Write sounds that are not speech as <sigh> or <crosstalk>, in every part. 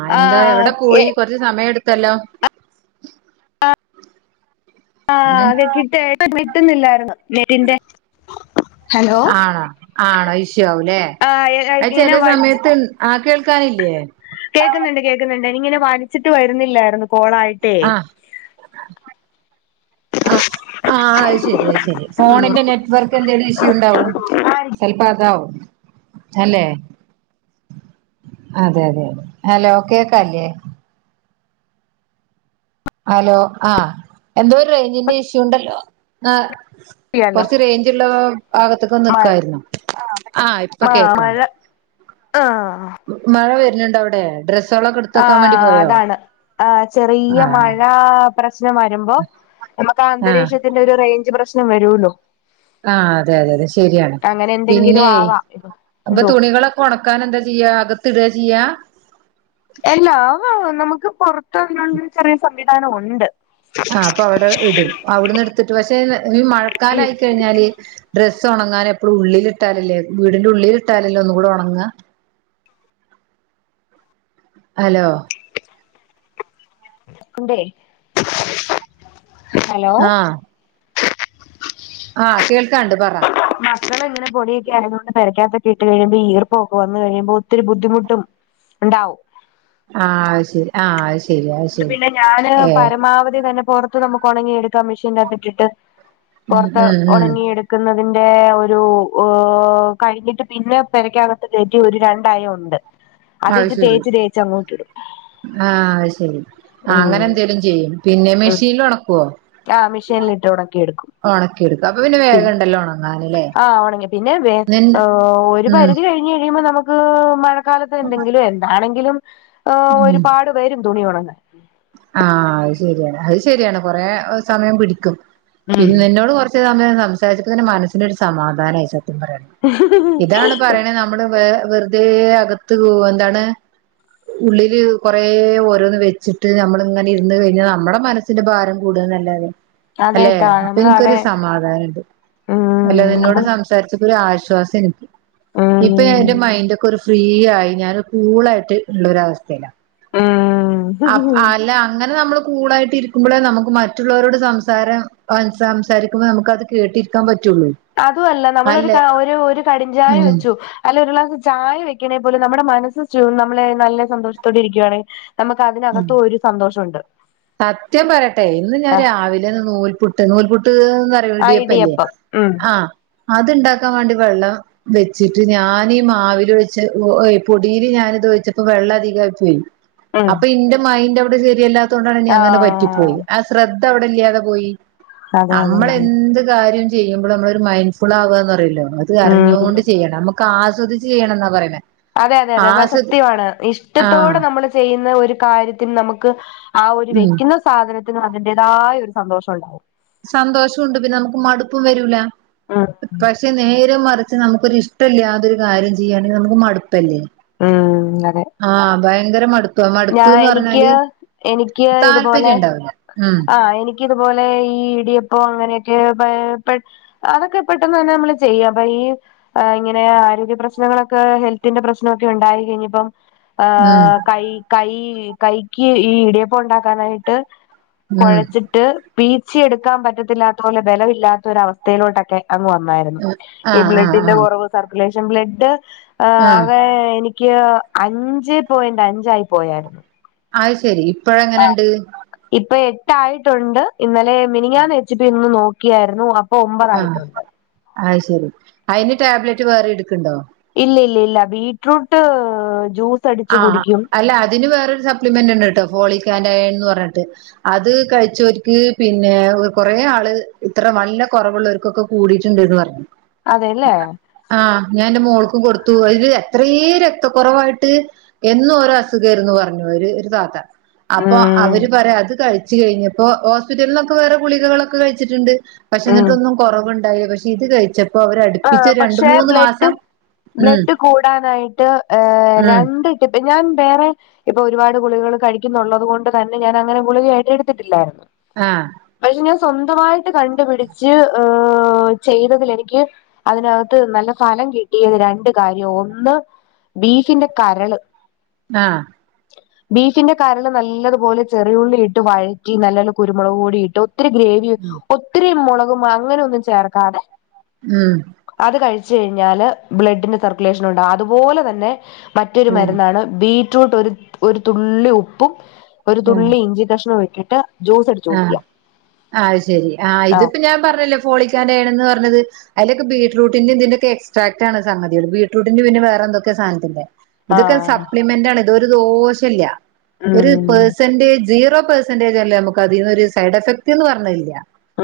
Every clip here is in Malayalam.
ആ എന്താ ആഹ് എവിടെ എ പോയി കുറച്ച് സമയം എടുത്തല്ലോ ആഹ് നെറ്റ് <unintelligible> കിട്ടുന്നില്ലായിരുന്നു നെറ്റിന്റെ ആണോ ആണോ ഇഷ്യു ആവുല്ലെ ആഹ് അത് ഇങ്ങനെ ചെല സമയത്ത് ആ കേൾക്കാനില്ലെ കേക്ക്ന്നുണ്ട് കേക്ക്ന്നുണ്ട് എനിങ്ങനെ വലിച്ചിട്ട് വരുന്നില്ലായിരുന്നു കോളായി അഹ് അഹ് ആഹ് അത് ശരി അത് ശരി ആഹ് ഫോണിന്റെ നെറ്റ് വർക്ക് നെറ്റ് വർക്കിന്റെ എന്തേലും ഇഷ്യു ഉണ്ടാവും ചിലപോ അതാവും അല്ലെ അതെ അതെ ഹലോ കേക്കാല്ലേ ഹലോ ആഹ് എന്തോ ഇപ്പൊ റേഞ്ചിന്റെ ഇഷ്യൂ ഉണ്ടല്ലോ ആഹ് കിട്ടിയല്ലോ കൊറച്ച് റേഞ്ച്ള്ള ഭാഗത്തേക്കൊന്ന മഴ നിക്കായിരുന്നോ ആഹ് ഇപ്പൊ കേക്കാണ്ട് ആഹ് മഴ വരുന്നുണ്ടോ അവിടെ ഡ്രസ് ആ അതാണ് ആ ചെറിയ ആ മഴ പ്രശ്നം വരുമ്പോ നമുക്ക് ആ ആഹ് അന്തരീക്ഷത്തിന്റെ ഒരു റേഞ്ച് പ്രശ്നം വരോല്ലോ ആഹ് അതെ അതെ അതെ ശരിയാണ് അങ്ങനെ എന്തെങ്കിലും പിന്നെ ആവാം അപ്പൊ എന്തോ തുണികളൊ ഉണക്കാൻ എന്താ ചെയ്യാ അകത്തിട ചെയ്യാ എല്ലാ നമുക്ക് പുറത്ത് ഇടാനുള്ള ചെറിയ സംവിധാനം ഉണ്ട് ആ അപ്പൊ അവിടെ ഇടും അവിടുന്ന് എടുത്തിട്ട് പക്ഷെ ഈ മഴക്കാലായി കഴിഞ്ഞാല് ഡ്രസ്സ് ഉണങ്ങാൻ എപ്പഴും ഉള്ളിലിട്ടാലല്ലേ വീടിന്റെ ഉള്ളിലിട്ടാലല്ലെ ഒന്നുകൂടി ഉണങ്ങാ ഹലോ കേക്ക്ണ്ടേ ഹലോ ആഹ് ആഹ് കേൾക്കാണ്ട് പറ മസള ഇങ്ങനെ പൊടിയൊക്ക ആയതുകൊണ്ട് പരക്കാത്തൊക്കെട്ട് കഴിയുമ്പോ ഈർപ്പൊ ഒആക്ക വന്ന് കഴിയുമ്പോ ഒത്തിരി ബുദ്ധിമുട്ടും. ണ്ടാവും ആഹ് ശരി ആഹ് ശരി അത് ന്നിട്ട് ശരി പിന്നെ ഞാന് ഏഹ് പരമാവധി തന്നെ പൊറത്ത് നമുക്ക് ഉണങ്ങിയ എടുക്കാം മെഷീൻ അകത്തിട്ടിട്ട് ഉം പുറത്ത് ഉം ഉം ഉണങ്ങിയെടുത്ത് ക്കുന്നതിന്റെ ഒരു കഴിഞ്ഞിട്ട് പിന്നെ പെരക്കകത്ത് കേറ്റി ഒരു രണ്ടയ ഉണ്ട്. അത് അത്ട്ട് ശരി തേച്ച് തേച്ചു അങ്ങോട്ടിടും ആഹ് അത് ശരി ഉം അങ്ങനെ എന്തേലും ചെയ്യും പിന്നെ മെഷീനിൽ ഉണക്കുവോ ആഹ് മെഷീലിട്ട് ഒണക്കി എടുക്കും ഒണക്കി എടുക്കും അപ്പൊ പിന്നെ വേഗം ഉണ്ടല്ലോ ഉണങ്ങാനല്ലേ ആ ഉണങ്ങി പിന്നെ നിന്റെ ഒരു ഉം പരിധി കഴിഞ് ഴിപോ നമക്ക് മഴക്കാലത്ത് എന്തെങ്കിലും എന്താണെങ്കിലും ഉം ഒരുപാട് വരും തുണി ഉണങ്ങാൻ ആഹ് അത് ശരിയാണ് അത് ശരിയാണ് കൊറെ സമയം പിടിക്കും ഉം പിന്നെ നോട് കുറച്ച് സമയം സംസാരിച്ചപ്പ തന്നെ മനസ്സിനൊരു സമാധാനമായി സത്യം പറയാലോ ഇതാണ് പറയണ നമ്മുടെ വേ വെർ അതേ അകത്ത് എന്താണ് ഉള്ളില് കൊറേ ഓരോന്ന് വെച്ചിട്ട്. ട് നമ്മള് ഇങ്ങനെ ഇരുന്ന് കഴിഞ്ഞാൽ നമ്മുടെ മനസ്സിന്റെ ഭാരം കൂട്ന്നല്ലാതെ അതെ അല്ലെ ട്ടാ അപ്പൊ നമ്മള് നിക്കൊരു അതെ സമാധാനംണ്ട് അല്ലെ ഉം നിന്നോട് നമ്മള് സം ച്ചിട്ടൊരു ആശ്വാസാന്ന് ഇപ്പൊ ഉം ഒരു മൈൻഡ് ക്കൊരു ഫ്രീ ആയി ഞാൻ കൂളായിട്ട് ഉള്ളൊരു അവസ്ഥയിലാ ഉം അപ് അല്ല അങ്ങനെ നമ്മള് കൂളായിട്ട് ഇരിക്കുമ്പോഴേ നമുക്ക് മറ്റുള്ളവരോട് സംസാരം ആഹ് സംസാരിക്കുമ്പോ നമുക്ക് അത് കേട്ടിരിക്കാൻ പറ്റുള്ളൂ. അതും അല്ല നമ്മളൊരു അല്ലേ ഒരു ഒരു കടിഞ്ചായ വെച്ചു ഉം അല്ല ഒരു ഗ്ലാസ് ചായ വെക്കണേ പോലും നമ്മുടെ മനസ്സ് നമ്മളെ നല്ല സന്തോഷത്തോടെ ഇരിക്കാണേ നമുക്ക് അതിനകത്തും ഒരു സന്തോഷം ഉണ്ട് സത്യം പറയട്ടെ ഇന്ന് ഞാൻ രാവിലെന്ന് നൂൽപുട്ട് നൂൽപുട്ട് ന്ന് ആഹ് ടിയപ്പല്ലേ ഇടിയപ്പം ഉം ആ അത് ഇണ്ടാക്കാൻ വേണ്ടി വെള്ളം വെച്ചിട്ട് ഞനീ മാവിൽ വെച്ച പൊടിയിൽ ഞാൻ ഇതച്ചപ്പോ വെള്ളം അധികായി പോയി ഉം അപ്പൊ ഇന്റെ മൈൻഡ് അവിടെ ശരിയല്ലാത്ത കൊണ്ടാണ് ഇനി അങ്ങനെ ആഹ് പറ്റിപ്പോയി ശ്രദ്ധ അവിടെ ഇല്ലാതെ പോയി അതെ അതെ അതെ നമ്മളെന്ത് കാര്യം ചെയ്യുമ്പോൾ നമ്മള ഒരു മൈൻഡ് ഫുൾ ആവുവാന്ന് പറയില്ലേ അത് ഉം അറിഞ്ഞോണ്ട് ചെയ്യണം നമുക്ക് ആസ്വദി ചെയ്യണെന്നാ പറയിണേ അതെ അതെ അതെ അതെ ആ സത്യമാണ് ആഹ് ഇഷ്ടത്തോടെ നമ്മള് ചെയ്യുന്ന ഒരു കാര്യത്തിനു നമുക്ക് ആ ഒരു ഉം വക്കുന്ന സാധനത്തിന് അതിന്റേതായ ഒരു സന്തോഷണ്ട്. സന്തോഷോണ്ട്. പിന്നെ നമുക്ക് മടുപ്പും വരൂല. ഉം ക്ഷെ നേര മറിച്ച് നമുക്കൊരിഷ്ടല്ലതൊരു കാര്യം ചെയ്യുകയാണെങ്കിൽ നമുക്ക് മടുപ്പല്ലേ.? ഉം അതെ. ആഹ് ഭയങ്കര മടുപ ഞാ എനിക്ക് എനിക്ക് ഇതുപോലെ താല്പര്യം ഉണ്ടാവില്ല ഉം ആ എനി ക്കിതു പോലെ ഈ ഇടിയപ്പോ ങ്ങനെയൊക്കെ പെ - അതൊക്കെ പെട്ടെന്ന് തന്നെ നമ്മള് ചെയ്യാം അപ്പൊ ഈ- ഏ ഇങ്ങനെ ആരോഗ്യ പ്രശ്നങ്ങളൊക്കെ ഹെൽത്തിന്റെ പ്രശ്നമൊക്കെ ഉണ്ടായി കഴിഞ്ഞപ്പം. ആ ഉം കൈ കൈ കൈക്ക് ഈ ഇടിയപ്പ ണ്ടാക്കാനായിട്ട് ഉം കുഴച്ചിട്ട് പീച്ചിയേടുക്കാൻ പറ്റത്തില്ലാത്ത പോലെ ബല ഇല്ലാത്തൊര വസ്ഥയിലോട്ടൊക്കെ- അങ്ങ് വന്നായിരുന്നു ഈ ആഹ് ആഹ് ബ്ലഡിന്റെ ആഹ് കുറവ് സർക്കുലേഷൻ ബ്ലഡ് ആഹ് അവെ എനിക്ക് അഞ്ച് പോയിന്റ് അഞ്ചായി പോയായിരുന്നു അത് ശെരി ഇപ്പഴങ്ങനുണ്ട്? ഇപ്പോ എട്ടായിട്ടുണ്ട്. ഇന്നലെ മിനിഞ്ഞാന്ന് എച്ച് ബി ഇന്ന് നോക്കിയായിരുന്നു അപ് ആഹ് അത് ശരി അയിന് ടാബ്ലറ്റ് വേറിടുക്കണുണ്ടോ? ഇല്ല ഇല്ലി ല്ല ല്ല ബീറ്റ്റൂട്ട് ജ്യൂസ് അടിച്ചു ആഹ് കുടിക്കും അല്ല അതിന് വേറൊരു സപ്ലിമെന്റ് ഉണ്ട് ട്ടോ, ഫോളിക്കാന്റെ അയൺ എന്ന് പറഞ്ഞിട്ട്. അത് കഴിചോര്ക്ക് പിന്നെ കൊറേ ആള് ഇത്ര നല്ല കുറവുള്ളർക്കൊക്കെ കൂടിയിട്ടുണ്ടന്ന് പറഞ്ഞു. അതെല്ലേ. ആഹ് ഞാൻ ന്റെ മോൾക്കും കൊടുത്തു അതില് എത്രേം രക്തകുറവായിട്ട്. എന്നും ഒരു അസുഖർന്ന്റഞ്ഞു. ഒരു താത്ത അപ്പൊ ഉം അവര് പറയാ അത് കഴി- ച് കഴിഞപ്പോ ഹോസ്പിറ്റലിനൊക്കെ വേറെ ഗുളികളൊക്കെ കഴിച്ചിട്ടുണ്ട് പക്ഷ ഉം എന്നിട്ടൊന്നും കുറവുണ്ടായില പക്ഷെ ഇത് കഴിച്ചപ്പോ ആ അവരടുപ്പിച്ച രണ്ട പക്ഷെ മൂന്ന് മാസം ബ്ലഡ് ഉം ബ്ലഡ് കൂടാനായിട്ട് ഏ ഉം രണ്ട് ടിപ്പ് ഞാൻ വേറെ ഇപ്പോ ഒരുപാട് ഗുളികള് കഴിക്കുന്നൊള്ളത് കൊണ്ട് തന്നെ ഞാൻ അങ്ങനെ ഗുളികായിട്ട് എടു ത്തിട്ടില്ലായിരുന്നു. ആഹ്. പക്ഷേ ഞാൻ സ്വന്തമായിട്ട് കണ്ടുപിടിച്ച് ഏ ചെയ്തതിൽ എനിക്ക് അതിനകത്ത് നല്ല ഫലം കിട്ടിയത് രണ്ട് കാര്യമാ ഒന്ന് ബീഫിന്റെ കരള്. ആഹ്. ബീഫിന്റെ കരള് നല്ലതുപോലെ ചെറിയുള്ളി ഇട്ട് വഴറ്റി നല്ല പോലെ കുരുമുളക് കൂടി ഇട്ടു ഒത്തിരി ഗ്രേവിയോ ഉം ഒത്തിരി മുളകും അങ്ങനെ ഒന്നും ചേർക്കാതെ ഉം അത് കഴിച്ചു കഴിഞ്ഞാല് ബ്ലഡിന് സർക്കുലേഷൻ ഉണ്ടാകും. അതുപോലെ തന്നെ മറ്റൊരു ഉം ഉം മരുന്നാണ് ബീറ്റ്റൂട്ട് ഒരു ഒരു തുള്ളി ഉപ്പും ഒരു ഉം തുള്ളി ഇഞ്ചി കഷ്ണവും ഇട്ടിട്ട് ജ്യൂസ് അടിച്ചു ആഹ് കുടിക്കുക അഉ ശെരി ആഹ് ഇതിപ്പോ ഞാൻ പറഞ്ഞില്ലേ ഫോളിക്കാന്റ യേൺന്ന് പറഞ്ഞത് അതിലൊക്കെ ബീറ്റ്റൂട്ടിന്റെ ന്തിന്റെയൊക്കെയോ എക്സ്ട്രാക്ട് ആണ് സംഗതികള് ബീറ്റ്റൂട്ടിന്റെ പിന്നെ വറെന്തെ ക്കെയോ സാധനത്തിന്റെ ഇതൊക്കെഒരു ആഹ് സപ്ലിമെന്റ് ആണ് ഇത് ഒരു ദോഷ ഇല്ല ഒരു ഉം പെർസെന്റേ സീറോ പെഴ്സ പെർസെന്റജല്ലേ നമ്മക്ക് അതിന്ന് ഒരു സൈഡ് എഫക്ട്ന്ന് പറഞ്ഞതില്ല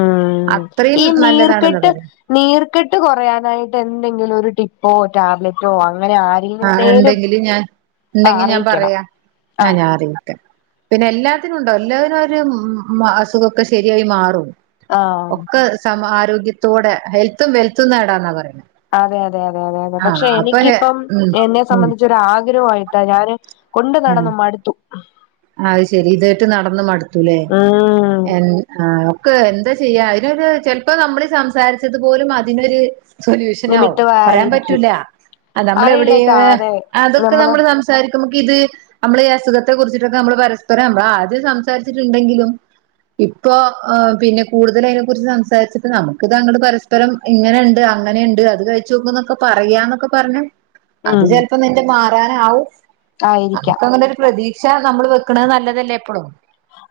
ഉം അത്രീം ഈ നല്ലതാണെന്ന നീർക്കെട്ട് പറി നീർക്കെട്ട് കുറയാനായിട്ട് എന്തെങ്കിലും ഒരു ടിപ്പോ ടാബ്ല റ്റോ അങ്ങനെ ആഹ് ആരുണ്ടേലും ഉണ്ടെങ്കില് ഞാൻ ആഹ് ഉണ്ടെങ്കി ഞാൻ അറിയിക്കണം പറയാ. ഞാൻ ആഹ് അറിയുന്നൊക്കെ പിന്നെ ല്ലാത്തിനും ണ്ടാവും എല്ലാതിനും ഒരു അസുഖക്കെ ശരിയായി മാറും ആഹ് ഒക്കെ സമാ ആരോഗ്യത്തോടെ ഹെൽത്തും വെൽത്തും നേടാന്നാ പറയുന്നേ അതെ അതെ അതെ അതെ അതെ പക്ഷെ എനിക്കിപ്പം ഉം എന്നെ ഉം. സംബന്ധിച്ച് എന്റെ ഒരു ആഗ്രഹയിട്ടാ ഞാന് കൊണ്ടു നടന്ന് മടുത്തു അഉ ശെരി തായിട്ട് നടന്ന് മടുത്തൂല്ലേ ഉം എ ആഹ് ഒക്ക് എന്താ ചെയ്യാ അയിനൊരു ചെൽപ്പോ നമ്മള് സംസാരിച്ചത് പോലും അതിനൊര് സൊല്യൂഷൻ ആവും പറയാൻ നിമിത്തമായിരിക്കും പറ്റൂല്ല അതാ നമ്മള് എവിടെ അറിയില്ലട്ടാ അതെ അതൊക്കെ നമ്മള് സം സംസാരിക്കുമ്പോ ഇത് നമ്മള് ഈ അസുഖത്തെ കുറ്ച്ച്ട്ടൊക്കെ നമ്മള് പരസ്പരം നമ്മള് ആദ്യം സംസാരിച്ചിട്ട്ണ്ടെങ്കിലും ഇപ്പോ ഹ് പിന്നെ കൂടുതല് അയിനെ കുർച്ച് സംസാരിച്ചിപ്പോ നമുക്ക് താങ്ങടെ പരസ് പരം ഇങ്ങനൊണ്ട് അങ്ങനെയുണ്ട് അത് കഴിച്ച് നോക്കുന്നൊക്കെ പറയാ ന്നൊക്കെ പറഞ്ഞ് അത് ഉം ചെൽപ്പോ നിന്റെ മാറാനാവും ആയിരിക്കാം നമുക്ക് അങ്ങനൊരു പ്രതീ ക്ഷ നമ്മള് വെക്ക്ണേ നല്ലതല്ലേ എപ്പളും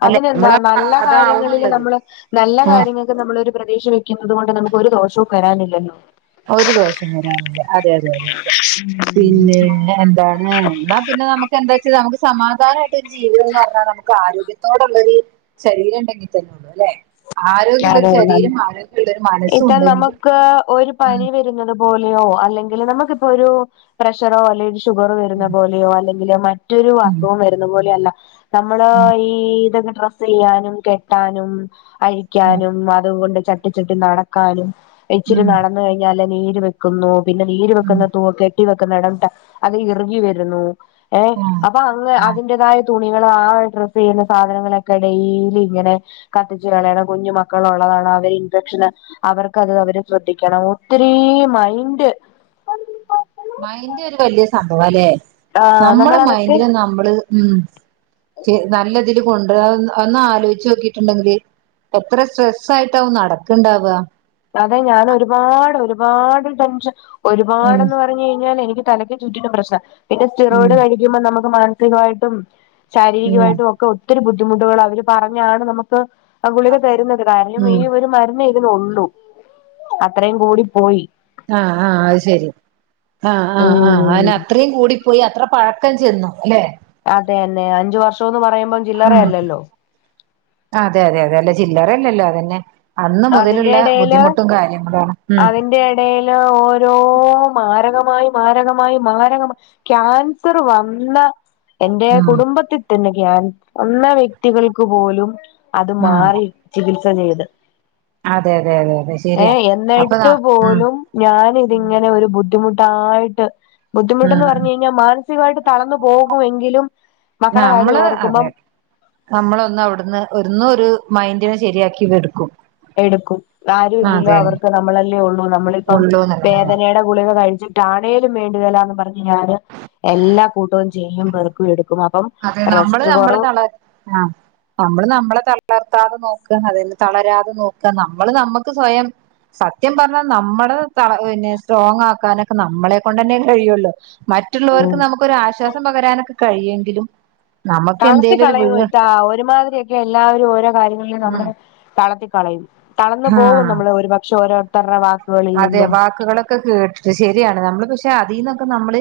അല്ലെ അതിനെന്താ നമ്മള നല്ല കാര്യങ്ങളില് അതാവുന്നുള്ളത് നമ്മള് നല്ല ആഹ് കാര്യങ്ങൾ നമ്മള് ഒരു പ്രതീക്ഷ വെക്കുന്നത് കൊണ്ട് നമുക്ക് ഒരു ദോഷവും വരാനില്ലല്ലോ. ഒരു ദോഷം വരാനില്ല അതെ അതെ അതെ അതെ. പിന്നെ എന്താണ് ന്നാ? പിന്നെ നമുക്കെന്താ ച്ചാ നമുക്ക് സമാധാനായിട്ട് ഒരു ജീവിതം ന്ന് പർഞ്ഞാൽ നമുക്ക് ആരോഗ്യം ത്തോടെണ്ടെങ്കി ശരീരം ണ്ടെങ്കി തന്നെ ഉള്ളു ല്ലെ? ആരോഗ്യള്ള ഒരു അതെ ശരീരം ആരോഗ്യള്ള ഒരു മനസ്സും ണ്ടെങ്കില് ക്ക ഒരു പനി വരുന്നത് പോലെയോ അല്ലെങ്കില് നമുക്കിപ്പോ ഒരു പ്രഷറോ അല്ലെങ്കി ഷുഗറോ വരുന്ന ഉം പോലെയോ അല്ലെങ്കില് മറ്റൊരു അസുഖം വരുന്ന പോലെയോ അല്ല നമ്മള് ഉം ഈ ഇതൊക്കെ ഡ്രസ്സ് യ്യാനും കെട്ടാനും അഴി ക്കാനും അതുകൊണ്ട് ചട്ടിച്ചട്ടി നടക്കാനും ഉം ഇച്ചിരി ഉം നടന്ന് കഴിഞ്ഞാല് നീര് വെ ക്കുന്നു പിന്നെ നീര് ഉം വെക്ക്ന്നതും കെട്ടി വെക്ക്ന്ന ടംട്ട അത്റ്കി വരുന്നു. ഏഹ് ഉം ആഹ് അപ്പ അങ്ങ് ആഹ് അതിന്റേതായ തു നിങ്ങള് ആ ഡ്രസെയ്യുന്ന സാധനങ്ങളൊക്കെ ഡെയിലി ഇങ്ങനെ കത്തിച്കളയണം. കുഞ്ഞ് മക്കളുള്ളതാണ് അവര് ഇൻഫെക്ഷന് അവർക്കത് അവരെ ശ്രദ്ധിക്കണം ഒത്തിരീ മൈൻഡ് മൈന്റ് ഒരു വല്യ സംഭവാലേ ആഹ് നമ്മളെ നമ്മളതൊക്കെ മൈന്റിനെ നമ്മള് ഉം ച്ച് നല്ലതില് കൊണ്ടരാൻ ഒന്ന് ആലോയിച്ചോ ക്കിട്ടുണ്ടെങ്കില് എത്ര സ്ട്രെസ്സ് ആയിട്ടാവ നടക്ക്ണ്ടാവ. അതെ ഞാൻ ഒരുപാട് ഒരുപാട് ടെൻഷൻ ഉം ഒരുപാട്ന്ന് പ ഞ്ഞ് കഴിഞ്ഞാൽ എനിക്ക് തലക്ക് ചുറ്റിലും പ്രശ്ന. പിന്നെ ഉം സ്റ്റിറോയിഡ് കഴിക്കുമ്പോ നമുക്ക് മാനസികമായിട്ടും ഉം ശാരീരികമായിട്ടും ഒക്കെ ഒത്തിരി ബുദ്ധിമുട്ടുകളാ അവര് പറഞ്ഞാണ് നമുക്ക് ആ ഗുളിക തരുന്നത് കാരണം ഈ ഉം ഒരു മരന്ന്എയ്ത് ണോള്ളൂ അത്രയും കൂടി പോയി. ആഹ് ആഹ് അഹ് ശരി ആഹ് ആഹ് ആഹ് അഹ് ന്നേ ഉം അത്രേം കൂടി പോയി അത്ര പഴക്കം ചെന്നു ല്ലെ? അതെന്നെ അഞ്ചു വർഷംന്ന് പറയുമ്പോ ഉം അതെ അതെ അതെ അല്ല ചില്ലറല്ലല്ലോ അതന്നെ. അന്ന് അതിന്റെ മുതലുള്ള ബുദ്ധിമുട്ടും കാര്യങ്ങളാണ് ഉം. ടയില് ഓരോ മാരകമായി മാരകമായി മാരകമ ക്യാൻസർ വന്ന എന്റെ ഉം കുടുംബത്തിൽ തന്നെ ക്യാൻ വന്ന വ്യക്തികൾക്ക് പോലും അത് ഉം മാറി. ചികിത്സ ചെയ്ത് അതെ അതെ അതെ അതെ ശരിയാ ഏഹ് അപ്പൊ ന എന്നിട്ട് ഉം പോലും ഞാൻ ഇതിങ്ങനെ ഒരു ബുദ്ധിമുട്ടായിട്ട് ബുദ്ധിമുട്ടന്ന് ഉം പർഞ്ഞ് കഴിഞ്ഞാ മാനസികമായിട്ട് തളന്നു പോകുമെങ്കിലും മക്കളെ കാര്യം നമ്മള് ഓർക്കുമ്പം അതെ നമ്മളൊന്ന് അഒട്ന്ന് ഒന്ന്നൊരു മൈൻറിനെ ശരിയാക്കി ങ്ങ്ടുക്കും. എടുക്കും ആരും ഇല്ലല്ലോ അവർക്ക് നമ്മളല്ലേ ഉള്ളൂ നമ്മളിപ്പം ഉള്ളൂന്നല്ല വേദനയുടെ ഗുളികകഴിച്ചിട്ടാണേലും വേണ്ടില്ല ന്ന് പറഞ്ഞ് ഞാന് എല്ലാ കൂട്ടോം ചെയ്യും വെറുക്കും എടുക്കും അപ്പം അതെ നമ്മള് റെസ്റ്റ് നമ്മള് കുറവ് തള ആഹ് നമ്മള് നമ്മളെ തളർത്താതെ നോക്ക അതിന് തളരാതെ നോക്ക നമ്മള് നമ്മക്ക് സ്വയം സത്യം പർഞ്ഞ നമ്മള് ത പിന്നെ സ്ട്രോങ് ആക്കാനൊക്കെ നമ്മളെ കൊണ്ട്ന്നെ കഴിയൊള്ളു. മറ്റ് ഉം ള്ളോർക്ക് നമുക്കൊരു ആശ്വാസം പകരാനൊക്കെ കഴിയുങ്കിലും തളർത്തി കളയും ഇത്താ ഒരുമാതിരിയൊക്കെ എല്ലാവരും ഓരോ കാര്യങ്ങളിലും ഉം നമ്മുടെ തളത്തി കളയും തളർന്നു ആ പോകും നമ്മള് ഒരുപക്ഷെ ഓരോരുത്തരുടെ വാക് അതെ വാക്കുകളൊക്കെ കേട്ടിട്ട് ശരിയാണ് നമ്മള് പക്ഷെ അതിന്നൊക്കെ നമ്മള്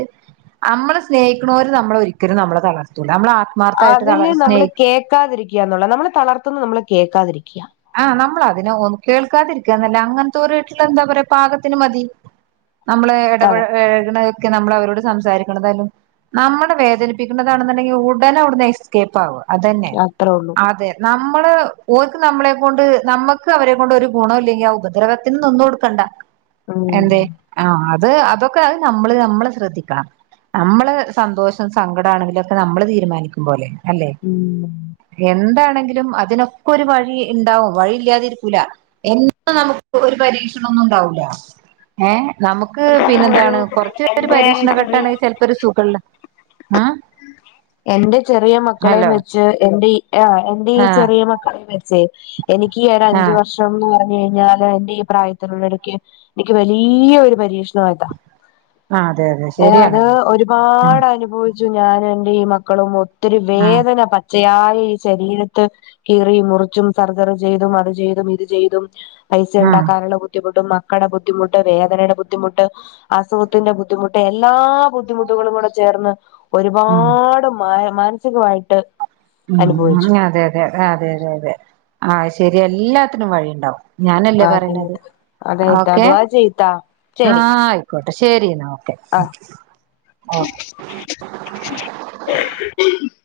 നമ്മളെ സ്നേിക്കുന്നോര് നമ്മളെ ഒരിക്കലും നമ്മളെ തളർത്തുള്ളൂ നമ്മള അതില് നമ്മള് കേക്കാതിരിക്കന്നുള്ള നമ്മളള് തളർത്തുന്നു നമ്മള് കേൾക്കാതിരിക്യ ആഹ് നമ്മള് അതിനെന്നും കേൾക്കാതിരിക്കന്നല്ല അങ്ങനത്തെ ഒരേട്ടുള്ള എന്താ പറയാ പാകത്തിന് മതി. നമ്മള് അതെ ഇടപഴകണതൊക്കെ നമ്മള് അവരോട് സംസാരിക്കണതാലും നമ്മളെ വേദനിപ്പിക്കുന്നതാണെങ്കി ഉടനെ അവ്ട് ന്ന് എസ്കേപ്പ് ആവ അതന്നെ അത്രേ ഉള്ളൂ അതെ നമ്മള് ഓർക്ക് നമ്മളെ കൊണ്ട് നമ്മക്ക് അവരെ കൊണ്ട് ഒരു ഗുണോല്ലെങ്കി ആ ഉപദ്രവത്തിന് നിന്ന് കൊടുക്കണ്ട ഉം എന്തേ? ആഹ് അത് അതൊക്കെ അത് നമ്മള് നമ്മള് ശ്രദ്ധിക്കാണം. നമ്മള് സന്തോഷം സങ്കടമാണെങ്കിലൊക്കെ നമ്മള് തീരുമാനിക്കും പോലെ അല്ലെ? ഉം എന്താണെങ്കിലും അതിനൊക്കെ ഒരു വഴി ഇണ്ടാവും വഴി ഇല്ലാതിരിക്കൂല എന്ന് നമുക്ക് ഒരു പരീക്ഷണൊന്നും ഉണ്ടാവൂല ഏഹ് നമുക്ക് ഇപ്പം ഒരു പിന്നെന്താണ് കുറച്ചൊരു എന്റെ ചെറിയ പരീക്ഷണഘട്ടണെച്ചാല് ഒരു സുഖമില്ല എൻന്റെ ചെറിയ മക്കളെയും വെച്ച് എൻന്റെറെ ആ എൻന്റെ ഈ ആഹ് ചെറിയ മക്കളെയ വെചേ എനിക്ക് ഈ ഒ അഞ്ച് ആഹ് വർഷം ന്ന് പറഞ്ഞ കഴിഞ്ഞാല് എന്റെ ഈ പ്രായത്തിനുള്ള ഇടയ്ക്ക് എനിക്ക് വലിയ ഒരു പരീക്ഷണ ആതാ ആഹ് അതെ അതെ ഏ ശരിയാണ് അത് ആഹ് ഒരുപാട് അനുഭവിച്ച ച്ചു ഞാനും എറെ ഈ മക്കളും ഒത്തിരി ആഹ് വേദന പച്ചയായ ഈ ശരീരത്ത് കീറി മുറിച്ചും സർജറി ചെയ്തും അത് ചെയ്തും ഇത് ചെയ്തും പൈസ ആഹ് ഉണ്ടാക്കാനുള്ള ബുദ്ധമുട്ടും മക്കടെ ബുദ്ധിമുട്ട് വേദനയുടെുദ്ധിമുട്ട്. അസുഖത്തിന്റെ ബുദ്ധിമുട്ട് എല്ലാ ബുദ്ധിമുട്ടുകളും കൂടെ ചേർന്ന് ഒരുപാട് ഉം ഒരുപാട് മാനസികമായിട്ട് ഉ അനുഭവിച്ചു അതെ അതെ അത അതെതെ അതെ ആഹ ശരി എല്ലാത്തിനും വഴിയുണ്ടാവും ഞാനല്ലേ ആ പറയത് സമയത്ത് അതെ ഇത്ത ഓക്കെ ദുആ ചെയ് ഇത്ത ആ ശരി ആയിക്കോട്ടെ ശരി എന്നാ ഓക്കേ ആ <inaudible>